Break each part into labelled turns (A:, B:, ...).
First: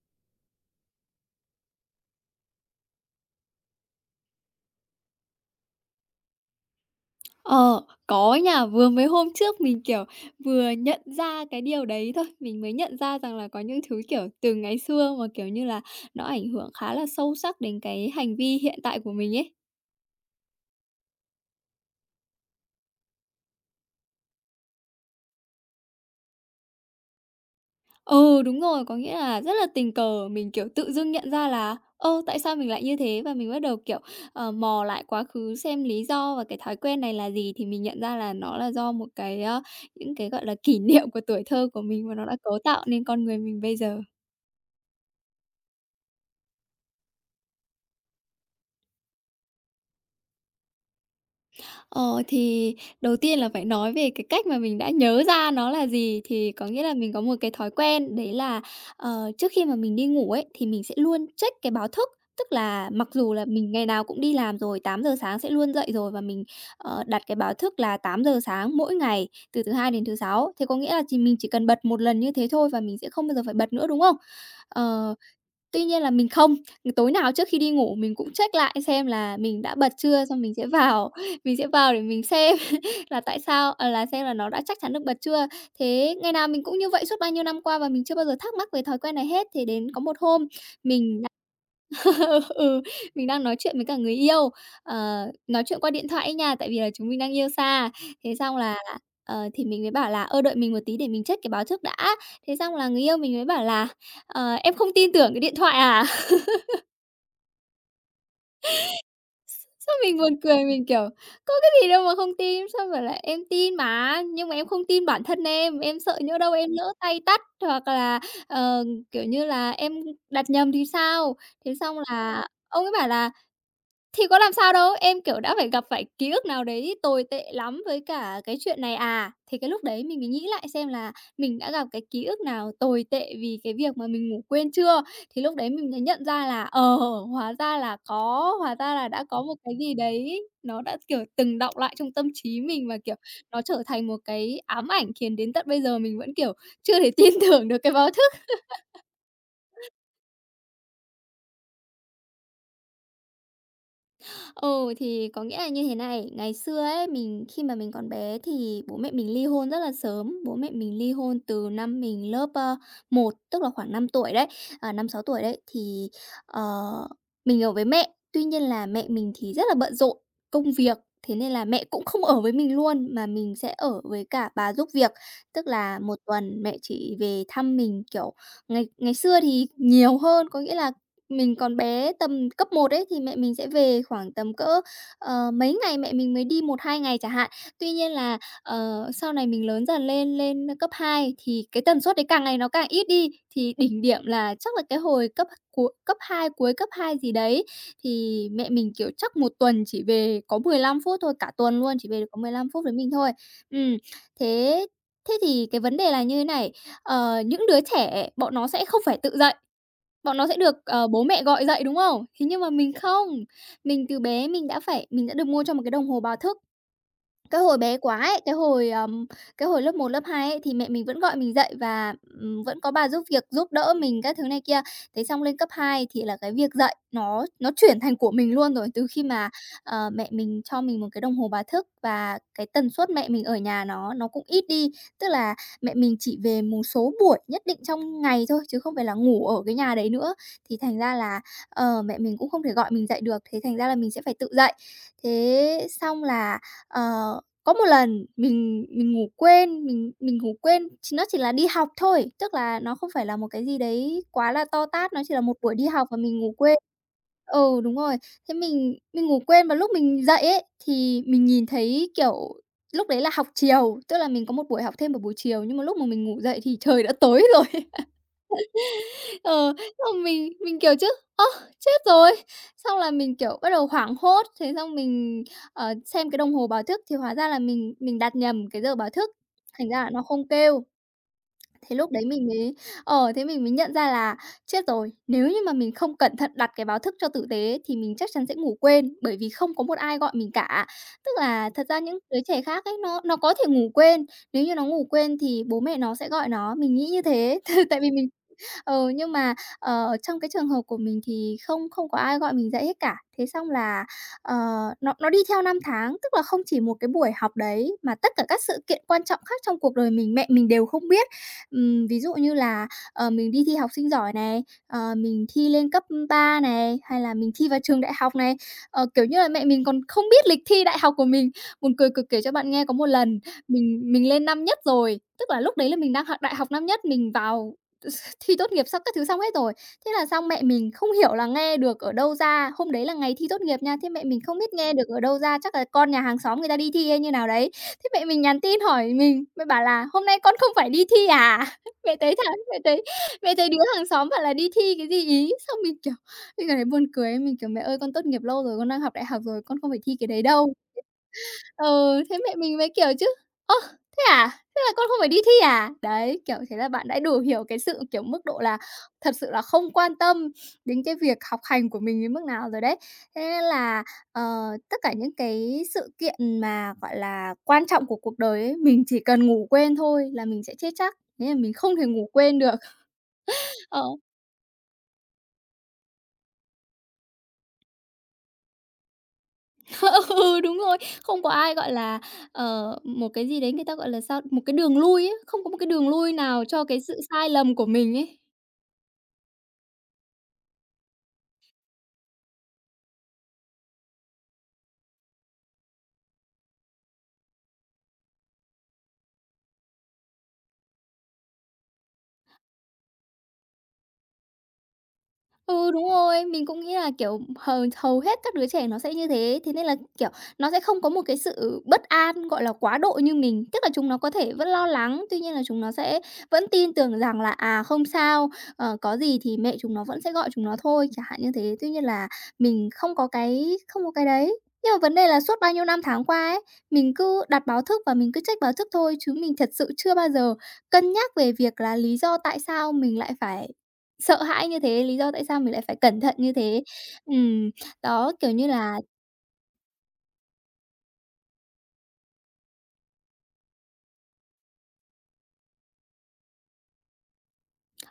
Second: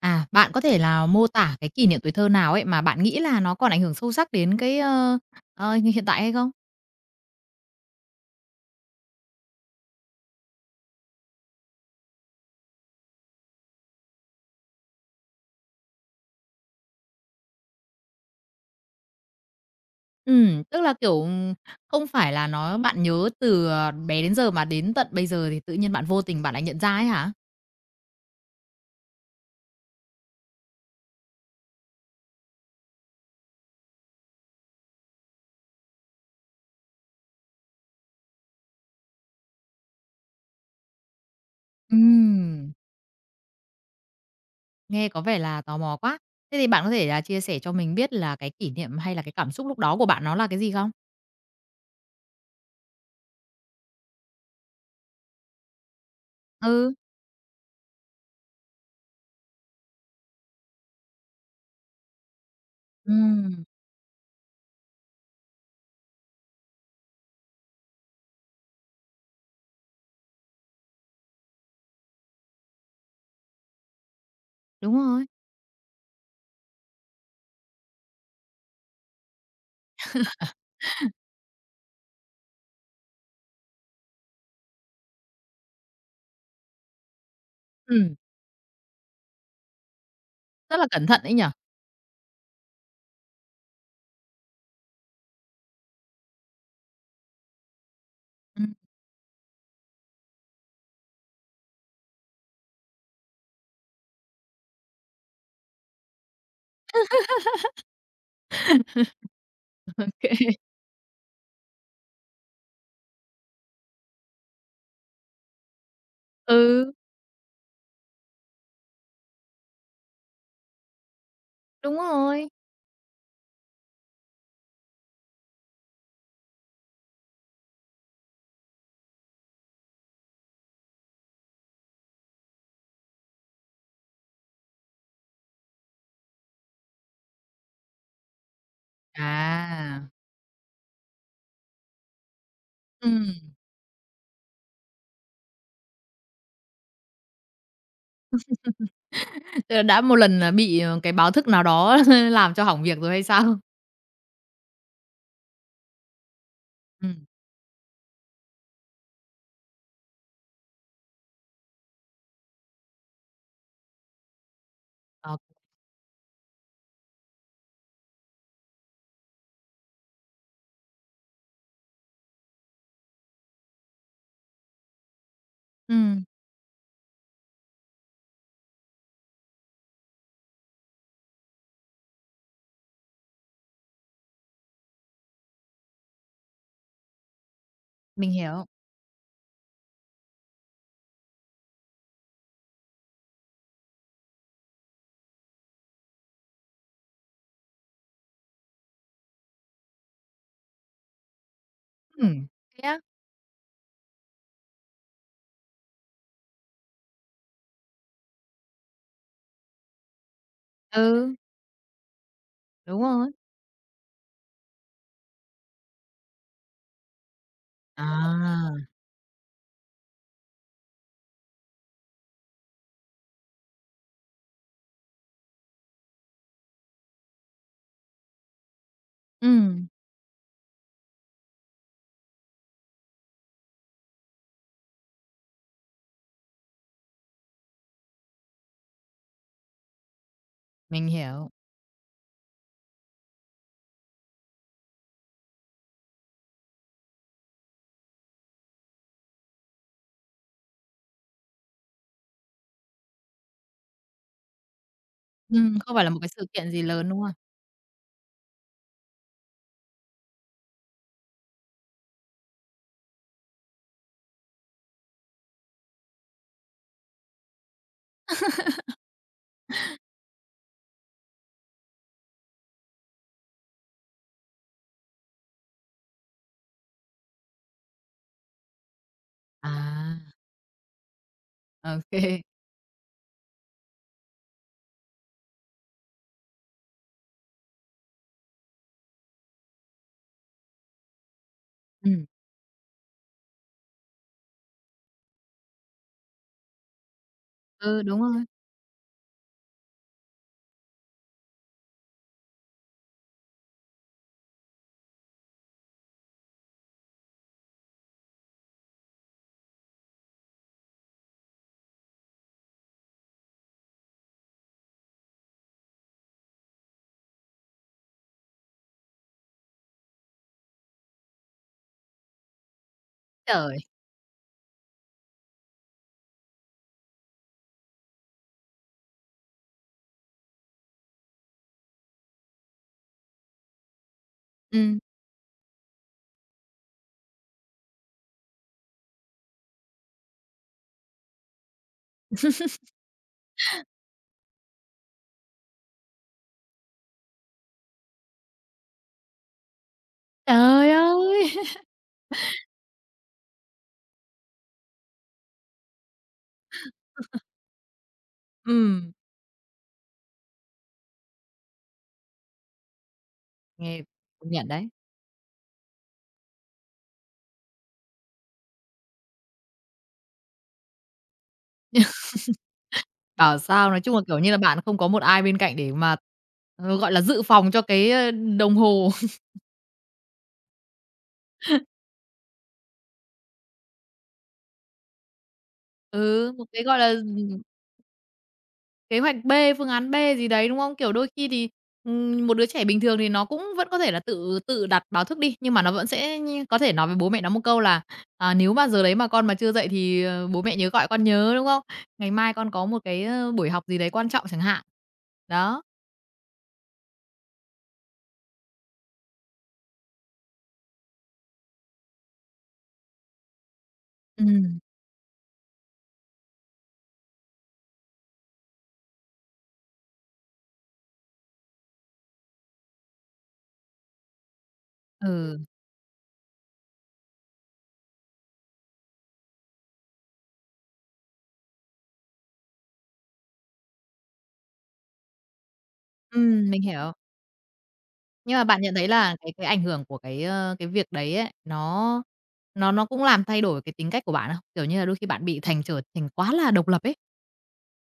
A: À, bạn có thể là mô tả cái kỷ niệm tuổi thơ nào ấy mà bạn nghĩ là nó còn ảnh hưởng sâu sắc đến cái, như hiện tại hay không?
B: Ờ, có nha, vừa mới hôm trước mình, kiểu, vừa nhận ra cái điều đấy thôi, mình mới nhận ra rằng là có những thứ, kiểu, từ ngày xưa mà, kiểu như là, nó ảnh hưởng khá là sâu sắc đến cái hành vi hiện tại của mình ấy.
A: Ừ, tức là, kiểu, không phải là nó bạn nhớ từ, bé đến giờ mà đến tận bây giờ thì tự nhiên bạn vô tình bạn lại nhận ra ấy hả?
B: Ừ, đúng rồi, có nghĩa là rất là tình cờ mình, kiểu, tự dưng nhận ra là, tại sao mình lại như thế và mình bắt đầu, kiểu, mò lại quá khứ xem lý do và cái thói quen này là gì thì mình nhận ra là nó là do một cái, những cái, gọi là, kỷ niệm của tuổi thơ của mình và nó đã cấu
A: Ừm,
B: tạo nên con người mình bây giờ.
A: nghe có vẻ là tò mò quá. Thế thì bạn có thể là chia sẻ cho mình biết là cái kỷ niệm hay là cái cảm xúc lúc đó của bạn nó là cái gì không?
B: Ờ, thì đầu tiên là phải nói về cái cách mà mình đã nhớ ra nó là gì, thì có nghĩa là
A: Ừ,
B: mình có một cái thói quen đấy là, trước khi mà mình đi ngủ ấy, thì mình sẽ luôn check cái báo thức. Tức là mặc dù là
A: ừm,
B: mình ngày nào cũng đi làm rồi, 8 giờ sáng sẽ luôn dậy rồi và mình, đặt cái báo thức là 8 giờ sáng mỗi ngày từ thứ Hai đến thứ Sáu. Thế có nghĩa là chỉ mình chỉ cần bật một lần như thế thôi và mình sẽ không bao giờ phải bật nữa, đúng không?
A: đúng
B: Ờ.
A: rồi.
B: Tuy nhiên là mình không, tối nào trước khi đi ngủ mình cũng check lại xem là mình đã bật chưa, xong mình sẽ vào mình sẽ vào để mình xem là tại sao là xem là nó đã chắc chắn được bật chưa. Thế ngày nào mình cũng như vậy suốt bao nhiêu năm qua và mình chưa
A: Ừ,
B: bao giờ thắc mắc về thói quen này hết. Thế đến có một hôm
A: rất là cẩn thận
B: mình đã
A: ấy nhỉ?
B: ừ, mình đang nói chuyện với cả người yêu, nói chuyện qua điện thoại ấy nha, tại vì là chúng mình đang yêu xa. Thế xong
A: Ừm,
B: là, thì mình mới bảo là "Ơ, đợi mình một tí để mình check cái báo trước đã." Thế xong là người yêu mình mới bảo là "Ờ, em không tin tưởng cái điện thoại à?" Sao mình buồn cười, mình, kiểu, có cái gì đâu mà không tin, xong rồi lại "Em tin mà, nhưng mà em không tin bản thân em sợ nhỡ đâu em lỡ
A: ừ,
B: tay tắt hoặc là, ờ, kiểu như là, em đặt nhầm thì sao?" Thế xong
A: đúng
B: là
A: rồi.
B: ông ấy bảo là thì có làm sao đâu, em, kiểu, đã phải gặp phải ký ức nào đấy tồi tệ lắm với cả cái chuyện này à. Thì cái lúc đấy mình mới nghĩ lại xem là mình đã gặp cái ký ức nào tồi tệ vì cái việc mà mình ngủ quên chưa. Thì lúc đấy mình mới nhận ra là, hóa ra là có, hóa ra là đã có một cái gì
A: À,
B: đấy nó đã, kiểu, từng đọng lại trong tâm trí mình và,
A: ừ.
B: kiểu, nó trở thành một cái ám ảnh khiến đến tận bây giờ mình vẫn, kiểu, chưa thể tin tưởng được cái báo.
A: Ờ, đã một lần là bị, cái báo thức nào đó làm cho hỏng việc rồi hay sao?
B: Ừ, thì có nghĩa là như thế này, ngày xưa ấy,
A: Ừm,
B: mình khi mà mình còn bé thì bố mẹ mình ly hôn rất là sớm. Bố mẹ mình ly hôn từ năm mình lớp, 1, tức là khoảng 5 tuổi đấy, à, 5, 6
A: ờ,
B: tuổi đấy, thì, ờ, mình ở với mẹ. Tuy nhiên là mẹ mình thì rất là bận rộn công việc, thế nên là mẹ cũng không ở với mình luôn, mà mình sẽ ở với cả bà giúp việc. Tức là một
A: ừm,
B: tuần mẹ chỉ về thăm mình, kiểu, ngày ngày xưa thì nhiều hơn, có nghĩa là mình còn bé tầm cấp một ấy, thì mẹ mình sẽ về khoảng tầm cỡ, mấy ngày mẹ mình mới đi một hai ngày chẳng hạn. Tuy nhiên
A: mình
B: là,
A: hiểu.
B: sau này mình lớn dần lên, lên cấp 2 thì cái tần suất đấy càng ngày nó càng ít đi, thì đỉnh điểm là chắc là cái hồi cấp cuối cấp hai gì đấy, thì mẹ mình, kiểu, chắc một tuần chỉ về có 15 phút thôi, cả tuần luôn, chỉ về được có
A: Ừm.
B: 15 phút
A: Thế
B: với
A: á?
B: mình thôi. Ừm, thế thế thì cái vấn đề là như thế này, những đứa trẻ bọn nó sẽ không phải tự dậy. Bọn nó sẽ được, bố
A: Ừ.
B: mẹ gọi dậy, đúng không? Thế nhưng mà mình
A: Đúng
B: không,
A: rồi.
B: mình từ bé mình đã được mua cho một cái đồng hồ báo thức cái hồi bé quá ấy, cái
A: À,
B: hồi, ờm, cái hồi lớp một lớp 2 ấy, thì mẹ mình vẫn gọi mình dậy và, vẫn có bà giúp việc, giúp đỡ mình các thứ này kia. Thế xong lên cấp 2 thì là cái việc dậy nó chuyển thành của mình luôn rồi, từ khi mà,
A: ừm,
B: mẹ mình cho mình một cái đồng hồ báo thức và cái tần suất mẹ mình ở nhà nó cũng ít đi. Tức là mẹ mình chỉ về một số buổi nhất định trong ngày thôi, chứ không phải là ngủ ở cái nhà đấy nữa, thì thành
A: mình
B: ra là,
A: hiểu.
B: mẹ mình cũng không thể gọi mình dậy được, thế thành ra là mình sẽ phải tự dậy. Thế xong là, ờ có một lần mình ngủ quên, nó chỉ là đi học thôi, tức là nó không phải là một cái gì đấy quá là to tát, nó chỉ là một buổi đi
A: Không phải
B: học
A: là
B: và
A: một cái
B: mình
A: sự
B: ngủ
A: kiện
B: quên.
A: gì lớn, đúng không?
B: Ừ, đúng rồi. Thế mình ngủ quên và lúc mình dậy ấy, thì mình nhìn thấy, kiểu, lúc đấy là học chiều, tức là mình có một buổi học thêm vào buổi chiều, nhưng mà lúc mà mình ngủ dậy thì trời đã tối rồi. Ờ, Xong mình, kiểu, chứ "Ơ, chết rồi!" Xong là mình, kiểu, bắt đầu hoảng hốt, thế xong mình, xem cái đồng hồ báo thức thì hóa ra là mình đặt nhầm cái giờ báo thức, thành ra là
A: À,
B: nó không kêu.
A: ô
B: Thế lúc đấy
A: kê.
B: mình mới nhận ra là "Chết rồi, nếu như mà mình không cẩn thận đặt cái báo thức cho tử tế thì mình chắc chắn sẽ ngủ quên, bởi vì không có một ai gọi mình cả." Tức là thật ra những
A: Ừm,
B: đứa trẻ khác ấy, nó có thể ngủ quên, nếu như nó ngủ quên thì bố mẹ nó sẽ gọi nó, mình nghĩ như thế. tại
A: ừ,
B: vì
A: đúng
B: mình
A: rồi.
B: Ừ, nhưng mà, trong cái trường hợp của mình thì không không có ai gọi mình dậy hết cả. Thế xong là, ờ, nó đi theo năm tháng, tức là không chỉ một cái buổi học đấy mà tất cả các sự kiện quan trọng khác trong cuộc đời mình, mẹ mình đều không biết. Ví dụ như là, mình đi thi học sinh giỏi này, mình thi lên cấp 3 này, hay là mình thi vào trường đại học này. Kiểu như là, mẹ mình còn không biết lịch thi đại học của mình. Buồn cười cực kể cho bạn nghe, có một lần
A: Trời!
B: mình lên năm nhất rồi, tức là lúc đấy là mình đang học đại học năm nhất, mình vào Thi tốt nghiệp xong các thứ xong hết rồi. Thế là xong mẹ mình không hiểu là nghe được ở đâu ra, hôm đấy là ngày thi tốt nghiệp nha, thế mẹ mình không biết nghe
A: Ừm.
B: được ở đâu ra, chắc là con nhà hàng xóm người ta đi thi hay như nào đấy. Thế mẹ mình nhắn tin hỏi mình, mẹ bảo là "Hôm nay con không phải đi thi à?" Mẹ thấy thằng mẹ thấy đứa hàng xóm bảo là đi thi cái gì ý xong mình, kiểu, mình cảm thấy buồn cười mình, kiểu: "Mẹ ơi, con tốt nghiệp lâu rồi, con đang học đại học rồi, con không phải thi cái đấy đâu."
A: Trời ơi!
B: Ừ, thế mẹ mình mới kiểu chứ: "Ơ, thế à? Thế là con không phải đi thi à?" Đấy, kiểu, thế là bạn đã đủ hiểu cái sự, kiểu, mức độ là
A: Ừm,
B: thật sự là không quan tâm đến cái việc học hành của mình đến mức nào rồi đấy. Thế nên
A: nghe
B: là, ờ,
A: công nhận đấy.
B: tất cả những cái sự kiện mà, gọi là, quan trọng của cuộc đời ấy, mình chỉ cần ngủ quên thôi là mình sẽ chết chắc. Thế là mình không thể ngủ quên được.
A: Bảo sao nói
B: Ờ.
A: chung là, kiểu như là, bạn không có một ai bên cạnh để mà, gọi là, dự phòng cho cái, đồng hồ.
B: Ừ, đúng rồi, không có ai, gọi là, một cái gì đấy người ta, gọi là, sao, một cái đường lui ấy, không có một cái đường lui
A: Ừ,
B: nào
A: một cái,
B: cho
A: gọi
B: cái
A: là
B: sự sai lầm của mình ấy.
A: kế hoạch B, phương án B gì đấy, đúng không? Kiểu, đôi khi thì, một đứa trẻ bình thường thì nó cũng vẫn có thể là tự tự đặt báo thức đi, nhưng mà nó vẫn sẽ như có thể nói với bố mẹ nó một câu là "À, nếu mà giờ đấy mà con mà chưa dậy thì, bố mẹ nhớ gọi con nhớ", đúng không? "Ngày mai con có một cái, buổi học gì đấy quan trọng" chẳng hạn. Đó.
B: Ừ, đúng rồi, mình cũng nghĩ là, kiểu, hầu hầu hết các đứa trẻ nó sẽ như thế, thế nên là, kiểu, nó sẽ không có một cái sự bất an, gọi là, quá độ như mình. Tức là chúng nó có thể vẫn
A: Ừm,
B: lo lắng, tuy nhiên là chúng nó sẽ vẫn tin tưởng rằng là, à, không sao, có gì thì mẹ chúng nó vẫn sẽ gọi chúng nó thôi, chẳng hạn như thế. Tuy nhiên là mình không có cái đấy. Nhưng mà vấn đề là suốt
A: ừ,
B: bao nhiêu năm tháng qua ấy, mình cứ đặt báo thức và mình cứ check báo thức thôi, chứ mình thật sự chưa bao giờ cân nhắc về việc là lý do tại sao mình lại phải sợ hãi như thế, lý do tại sao mình lại phải cẩn thận như thế.
A: mình hiểu.
B: Ừm, Đó, kiểu
A: Nhưng mà
B: như
A: bạn nhận
B: là.
A: thấy là cái ảnh hưởng của cái, cái việc đấy ấy, nó cũng làm thay đổi cái tính cách của bạn không? Kiểu như là, đôi khi bạn bị trở thành quá là độc lập ấy.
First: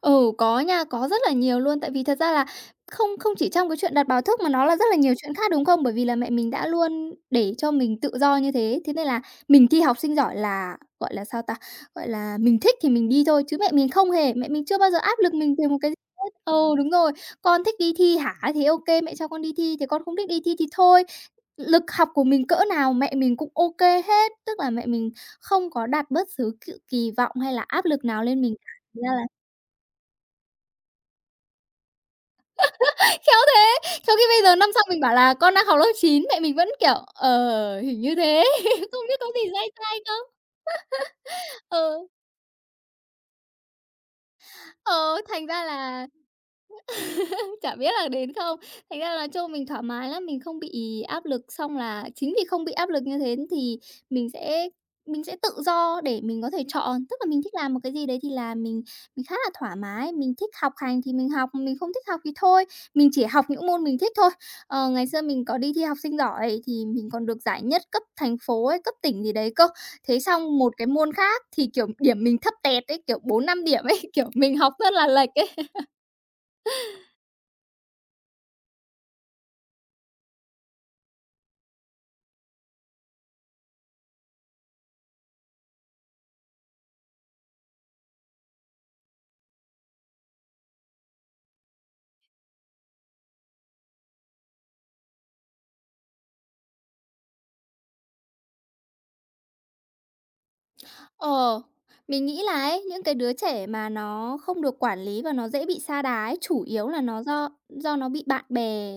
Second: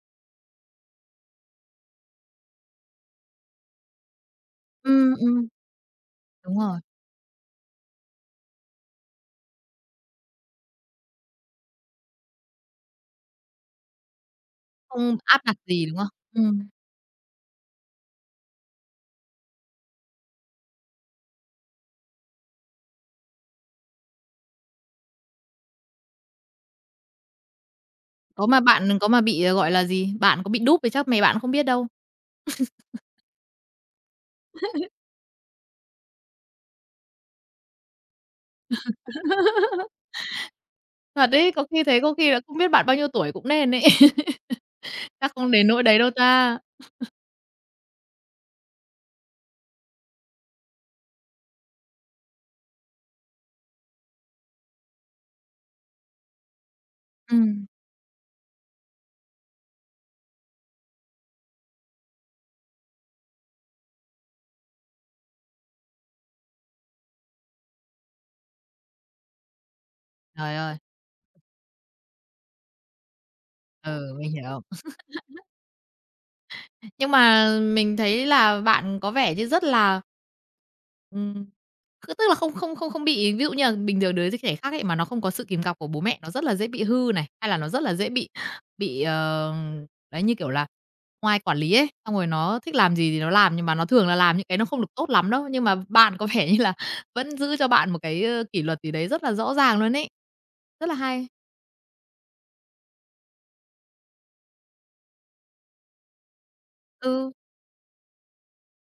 B: Ừ, có nha, có rất là nhiều luôn. Tại vì thật ra là không không chỉ trong cái chuyện đặt báo thức mà nó là rất là nhiều
A: Ừm,
B: chuyện
A: ừm.
B: khác, đúng không? Bởi vì là mẹ mình
A: Đúng
B: đã
A: rồi.
B: luôn để cho mình tự do như thế, thế nên là mình thi học sinh giỏi là, gọi là, sao ta? Gọi là, mình thích thì mình đi thôi, chứ mẹ mình không hề, mẹ mình chưa bao giờ
A: Không
B: áp lực
A: áp
B: mình
A: đặt
B: về một
A: gì,
B: cái gì
A: đúng không?
B: hết.
A: Ừm,
B: Ừ, đúng rồi, "Con thích đi thi hả? Thì ok, mẹ cho con đi thi, thì con không thích đi thi thì thôi." Lực học của mình cỡ nào mẹ mình cũng ok hết, tức là mẹ mình không có đặt bất cứ cự kỳ vọng hay là áp lực nào lên
A: có
B: mình
A: mà
B: cả.
A: bạn
B: Thành
A: có
B: ra
A: mà
B: là.
A: bị, gọi là gì, bạn có bị đúp thì chắc mẹ bạn không biết đâu.
B: Khéo thế! Trong khi bây giờ năm sau mình bảo là "Con đang học lớp chín", mẹ mình vẫn, kiểu, "Ờ, hình như thế." Không biết có gì sai sai không?
A: Thật đấy, có khi thế
B: Ừ,
A: có khi là không biết bạn bao nhiêu tuổi cũng nên ấy,
B: ờ,
A: chắc
B: thành
A: không
B: ra
A: đến nỗi đấy
B: là.
A: đâu ta.
B: Chả biết là đến không. Thành ra là chung mình thoải mái lắm, mình không bị áp lực, xong là chính vì không bị áp lực như thế thì mình sẽ mình sẽ tự do để mình có thể chọn. Tức là mình thích
A: Ừm,
B: làm một cái gì đấy thì là mình khá là thoải mái, mình thích học hành thì mình học, mình không thích học thì thôi, mình chỉ học những môn mình thích thôi. Ờ, ngày xưa mình có đi thi học sinh giỏi thì mình còn được giải nhất cấp thành phố ấy, cấp tỉnh gì đấy cơ. Thế
A: trời
B: xong một
A: ơi,
B: cái môn khác thì, kiểu, điểm mình thấp tẹt ấy, kiểu, bốn năm điểm ấy,
A: ừ,
B: kiểu,
A: mình
B: mình
A: hiểu.
B: học rất là lệch ấy.
A: Nhưng mà mình thấy là bạn có vẻ như rất là ừm, cứ tức là không không không không bị, ví dụ như là bình thường đứa trẻ khác ấy mà nó không có sự kìm cặp của bố mẹ, nó rất là dễ bị hư này, hay là nó rất là dễ bị, đấy, như kiểu là, ngoài quản lý ấy, xong rồi nó thích làm gì thì nó làm, nhưng mà nó thường là làm những cái nó không được tốt lắm đâu. Nhưng mà bạn có vẻ như là vẫn giữ cho bạn một cái, kỷ luật gì đấy rất là rõ ràng luôn ấy. Rất là hay.
B: Ờ, mình nghĩ là ấy, những cái đứa trẻ mà nó không được quản lý và nó dễ bị sa đà ấy, chủ yếu là nó
A: Ừ,
B: do nó bị bạn bè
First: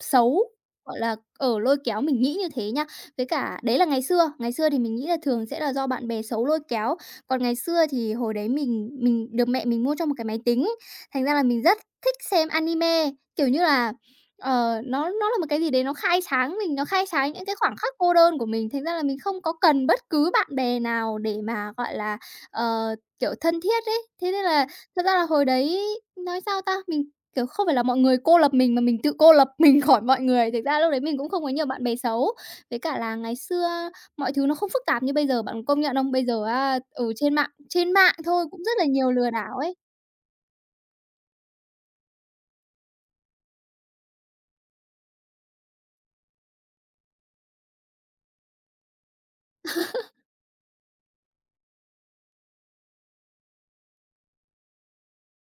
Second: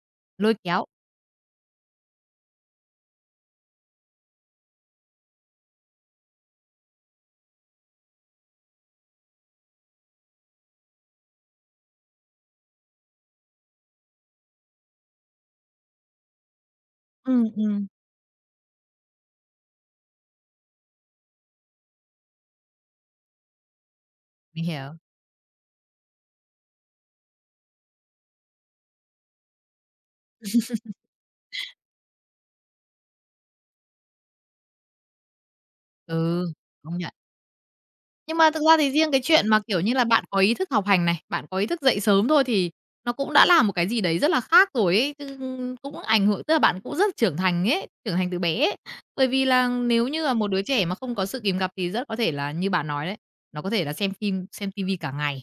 B: xấu,
A: lôi kéo.
B: gọi là, lôi kéo, mình nghĩ như thế nha. Với cả đấy là ngày xưa thì mình nghĩ là thường sẽ là do bạn bè xấu lôi kéo. Còn ngày xưa thì hồi đấy mình được mẹ mình mua cho một cái máy tính ấy, thành ra là mình rất thích xem anime. Kiểu như là, nó là một cái gì đấy nó khai sáng mình, nó khai sáng những
A: Ừm,
B: cái khoảng
A: ừm,
B: khắc cô đơn của mình. Thành ra là mình không có cần bất cứ bạn bè nào để mà, gọi là, kiểu, thân thiết ấy. Thế nên
A: mình
B: là
A: hiểu.
B: thật ra là hồi đấy nói sao ta? Mình, kiểu, không phải là mọi người cô lập mình mà mình tự cô lập mình khỏi mọi người. Thực ra lúc đấy mình cũng không có nhiều bạn bè xấu. Với cả là ngày xưa mọi thứ nó không phức tạp như bây giờ, bạn có công nhận không? Bây giờ
A: Ừ,
B: á,
A: công
B: ừ,
A: nhận.
B: trên mạng
A: Nhưng
B: thôi
A: mà
B: cũng
A: thực
B: rất
A: ra
B: là
A: thì riêng
B: nhiều
A: cái
B: lừa
A: chuyện
B: đảo
A: mà,
B: ấy.
A: kiểu như là, bạn có ý thức học hành này, bạn có ý thức dậy sớm thôi thì nó cũng đã là một cái gì đấy rất là khác rồi ấy, chứ cũng ảnh hưởng tức là bạn cũng rất trưởng thành ấy, trưởng thành từ bé ấy. Bởi vì là nếu như là một đứa trẻ mà không có sự kìm gặp thì rất có thể là như bạn nói đấy, nó có thể là xem phim, xem ti vi cả ngày,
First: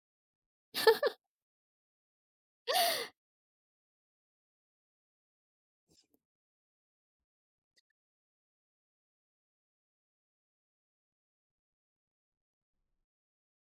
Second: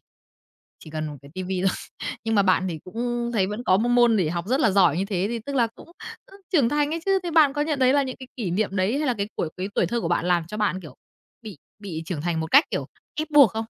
A: chỉ cần một cái ti vi thôi. Nhưng mà bạn thì cũng thấy vẫn có một môn để học rất là giỏi như thế, thì tức là cũng, trưởng thành ấy chứ. Thế bạn có nhận thấy là những cái kỷ niệm đấy hay là cái tuổi thơ của bạn làm cho bạn, kiểu, bị trưởng thành một cách, kiểu, ép buộc không?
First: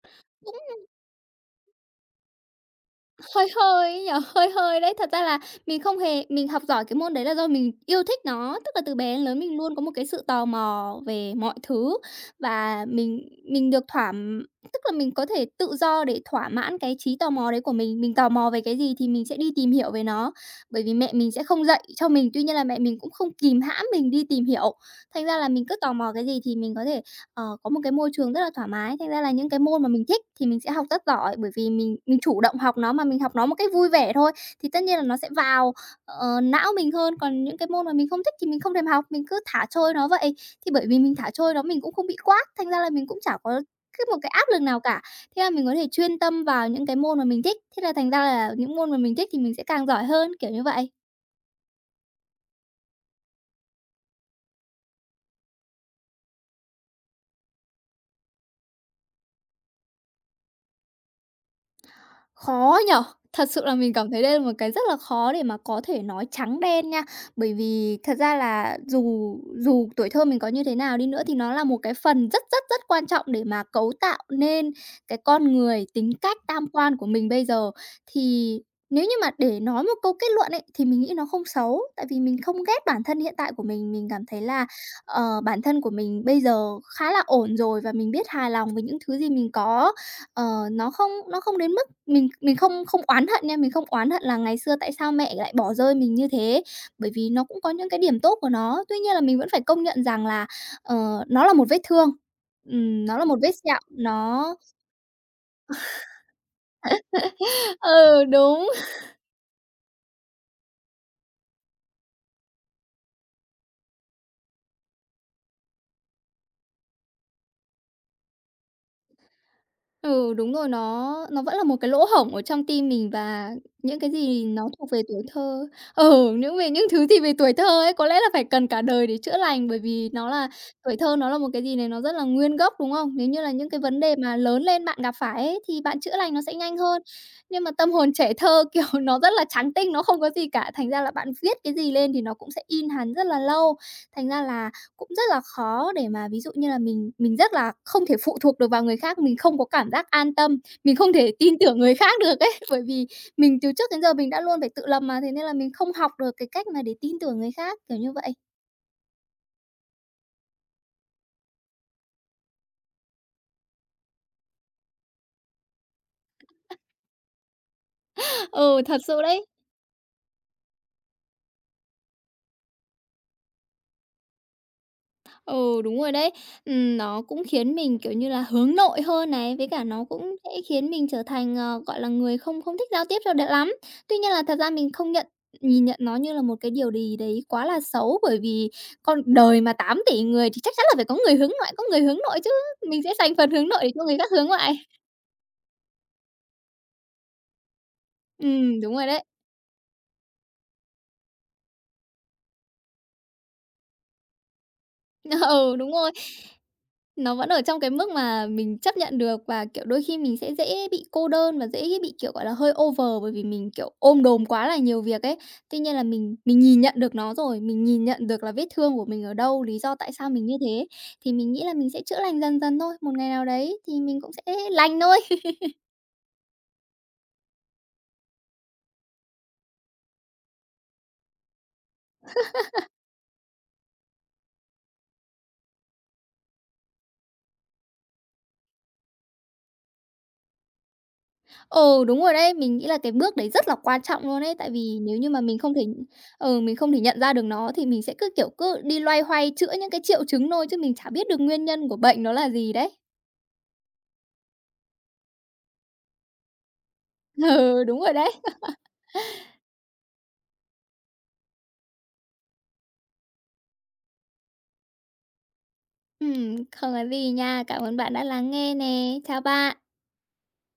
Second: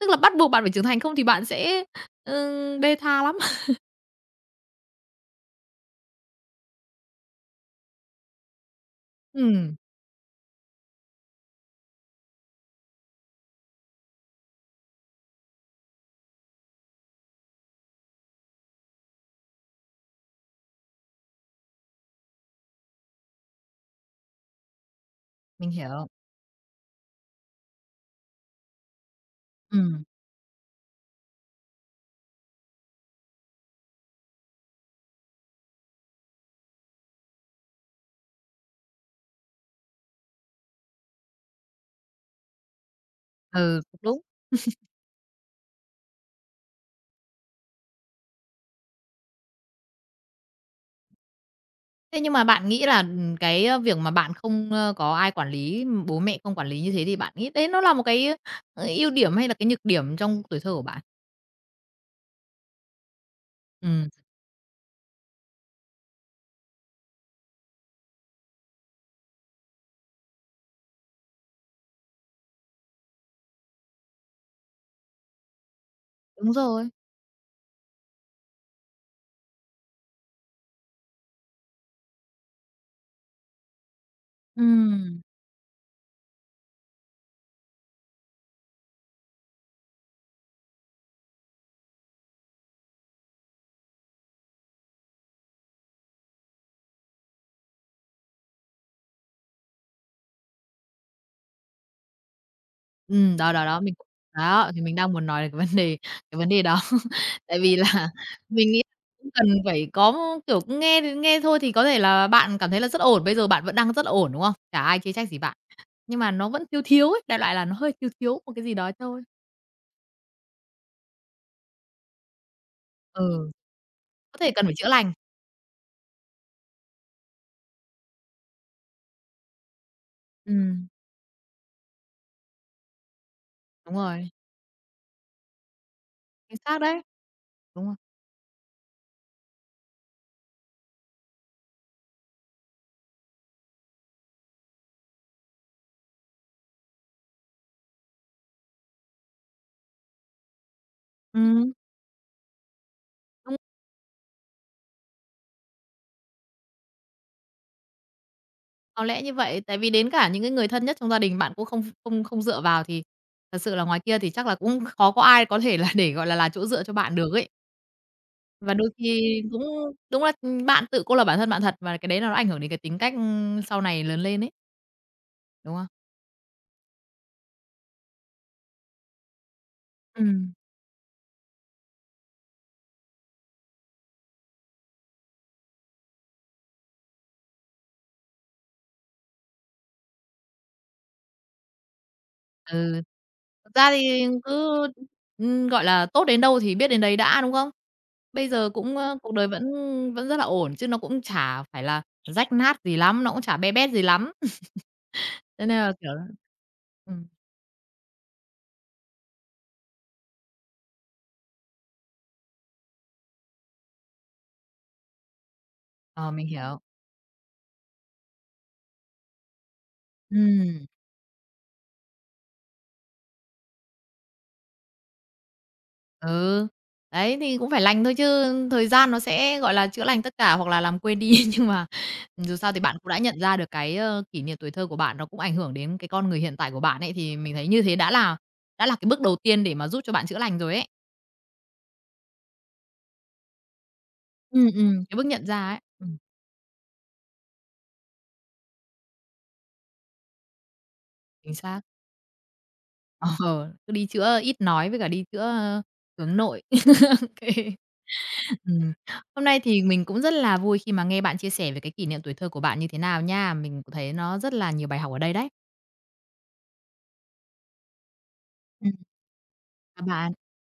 A: Tức là bắt buộc bạn phải trưởng thành không thì bạn sẽ bê tha lắm.
B: Hơi hơi ấy nhỉ? Hơi hơi đấy. Thật ra là mình không hề mình học giỏi cái môn đấy là do mình yêu thích nó, tức là từ bé đến lớn mình luôn
A: Ừm,
B: có một cái sự tò mò về mọi thứ và mình được tức là mình có thể tự do để thỏa mãn cái trí tò mò đấy của mình. Mình tò mò về cái gì thì mình sẽ đi tìm hiểu về nó, bởi vì mẹ mình sẽ không dạy cho mình, tuy nhiên là mẹ mình cũng không kìm hãm mình đi tìm hiểu. Thành ra là mình
A: mình
B: cứ tò
A: hiểu.
B: mò cái gì thì mình có thể có một cái môi trường rất là thoải mái. Thành ra là những cái môn mà mình
A: Ừm,
B: thích thì mình sẽ học rất giỏi, bởi vì mình chủ động học nó mà mình học nó một cách vui vẻ thôi, thì tất nhiên là nó sẽ vào, não mình hơn. Còn những cái môn mà mình không thích thì mình không thèm học, mình cứ thả trôi nó vậy. Thì bởi vì mình thả trôi nó mình cũng không bị quát, thành ra là mình cũng chả có
A: ừ, cũng
B: cái một
A: đúng.
B: cái áp lực nào cả. Thế là mình có thể chuyên tâm vào những cái môn mà mình thích, thế là thành ra là những môn mà mình thích thì mình sẽ càng giỏi hơn, kiểu như vậy.
A: Thế nhưng mà bạn nghĩ là, cái, việc mà bạn không, có ai quản lý, bố mẹ không quản lý như thế thì bạn nghĩ đấy nó là một cái, ưu điểm hay là cái nhược điểm trong tuổi thơ của bạn?
B: Khó nhở. Thật sự là mình
A: Ừm,
B: cảm thấy đây là một cái rất là khó để mà có thể nói trắng đen nha. Bởi vì thật ra là dù dù tuổi thơ mình có như thế nào đi nữa thì nó là một cái phần rất, rất, rất quan trọng để mà cấu tạo nên cái con người, tính cách,
A: đúng
B: tam
A: rồi.
B: quan của mình bây giờ. Thì nếu như mà để nói một câu kết luận ấy, thì mình nghĩ nó không xấu, tại vì mình không ghét bản thân hiện tại của mình. Mình cảm thấy là,
A: Ừm.
B: bản thân của mình bây giờ khá là ổn rồi và mình biết hài lòng với những thứ gì mình có. Ờ, nó không đến, mình không không oán hận nha, mình không oán hận là ngày xưa tại sao mẹ lại bỏ rơi mình như thế, bởi vì nó cũng có những cái điểm tốt của nó. Tuy nhiên là mình vẫn phải công nhận rằng là, ờ, nó là một vết thương, nó là một vết
A: Đó, đó,
B: sẹo,
A: đó, mình cũng
B: nó.
A: đó, thì mình đang muốn nói đến cái vấn đề đó. Tại vì là
B: Ừ, đúng.
A: mình nghĩ cũng cần phải có, kiểu, nghe thì nghe thôi thì có thể là bạn cảm thấy là rất ổn, bây giờ bạn vẫn đang rất là ổn, đúng không? Chả ai chê trách gì bạn, nhưng mà nó vẫn thiếu thiếu ấy, đại loại là nó hơi thiếu thiếu một cái gì đó thôi.
B: Ừ, đúng rồi, nó vẫn là một cái lỗ hổng ở trong tim mình và
A: Ừ,
B: những cái
A: có
B: gì
A: thể cần
B: nó
A: phải chữa
B: thuộc về
A: lành.
B: tuổi thơ. Về những thứ gì về tuổi thơ ấy có lẽ là phải cần cả đời để chữa lành, bởi vì nó là
A: Ừm,
B: tuổi thơ, nó là một cái gì này nó rất là nguyên gốc, đúng không? Nếu như là những cái
A: đúng
B: vấn đề
A: rồi,
B: mà lớn lên bạn gặp phải ấy, thì bạn chữa lành nó sẽ
A: chính
B: nhanh
A: xác
B: hơn.
A: đấy,
B: Nhưng mà
A: đúng
B: tâm
A: rồi.
B: hồn trẻ thơ, kiểu, nó rất là trắng tinh, nó không có gì cả, thành ra là bạn viết cái gì lên thì nó cũng sẽ in hằn rất là lâu, thành ra là cũng rất là khó để mà ví dụ như là mình rất là không thể phụ thuộc được vào người khác, mình không có cảm giác an tâm, mình không thể tin
A: Ừm,
B: tưởng người khác được ấy, bởi vì
A: đúng,
B: mình từ trước đến giờ mình đã luôn phải tự lập mà, thế nên là mình không học được cái cách mà để tin tưởng người khác, kiểu như vậy.
A: có lẽ như vậy, tại vì đến cả những cái người thân nhất trong gia đình bạn cũng không không không dựa vào thì thật sự là ngoài kia thì chắc là cũng khó có ai có thể là để, gọi là chỗ dựa cho bạn được ấy. Và
B: Ừ,
A: đôi
B: thật sự
A: khi
B: đấy.
A: cũng đúng là, bạn tự cô lập bản thân bạn thật và cái đấy là nó ảnh hưởng đến cái tính cách, sau này lớn lên ấy, đúng
B: Ừ,
A: không?
B: đúng rồi đấy. Nó cũng khiến mình, kiểu như là, hướng nội hơn này, với cả nó cũng sẽ
A: Ừm.
B: khiến mình trở thành, gọi là, người không không thích giao tiếp cho được lắm. Tuy nhiên là thật ra mình không nhìn nhận nó như là một cái điều gì đấy quá là xấu, bởi vì con đời mà 8 tỷ người thì chắc chắn là phải có người hướng ngoại, có người hướng nội chứ, mình
A: Ừ.
B: sẽ dành phần hướng
A: Thực
B: nội để
A: ra
B: cho người
A: thì
B: khác hướng ngoại.
A: cứ, gọi là, tốt đến đâu thì biết đến đấy đã, đúng không? Bây giờ
B: Đúng
A: cũng,
B: rồi đấy.
A: cuộc đời vẫn vẫn rất là ổn chứ nó cũng chả phải là rách nát gì lắm, nó cũng chả be bét gì lắm. Thế
B: Ừ,
A: nên
B: đúng
A: là, kiểu
B: rồi.
A: ừm,
B: Nó vẫn ở trong cái mức mà mình chấp nhận được và, kiểu, đôi khi mình sẽ dễ bị cô đơn và dễ bị, kiểu, gọi là, hơi over bởi vì mình, kiểu, ôm đồm quá là nhiều việc ấy. Tuy nhiên là
A: ờ,
B: mình
A: mình
B: mình nhìn
A: hiểu.
B: nhận được nó rồi, mình nhìn nhận được là vết thương của mình ở đâu, lý do tại sao mình như thế,
A: Ừm.
B: thì mình nghĩ là mình sẽ chữa lành dần dần thôi. Một ngày nào đấy thì mình cũng sẽ lành thôi.
A: Ừ, đấy, thì cũng phải lành thôi chứ, thời gian nó sẽ, gọi là, chữa lành tất cả hoặc là làm quên đi. Nhưng mà dù sao thì bạn cũng đã nhận ra được cái, kỷ niệm tuổi thơ của bạn nó cũng ảnh hưởng đến cái con người hiện tại của bạn ấy, thì mình thấy như thế đã là cái bước đầu tiên để mà giúp cho bạn chữa lành rồi ấy.
B: Ừ, đúng rồi đấy. Mình nghĩ là cái bước đấy rất là quan trọng luôn ấy,
A: Ừ,
B: tại vì nếu
A: cái bước
B: như mà
A: nhận
B: mình
A: ra
B: không
A: ấy.
B: thể. Mình không thể nhận ra được nó thì mình sẽ cứ, kiểu, cứ đi loay hoay chữa những cái triệu chứng thôi chứ mình chả biết được
A: Chính
B: nguyên
A: xác.
B: nhân của bệnh nó là gì đấy.
A: Ờ, cứ đi chữa ít nói với cả đi chữa, hướng nội. Ô kê.
B: Ừ, đúng rồi đấy.
A: Hôm nay thì mình cũng rất là vui khi mà nghe bạn chia sẻ về cái kỷ niệm tuổi thơ của bạn như thế nào nha. Mình cũng thấy nó rất là nhiều bài học ở đây đấy.
B: Không có gì nha. Cảm ơn bạn đã lắng nghe nè. Chào bạn.
A: À, bà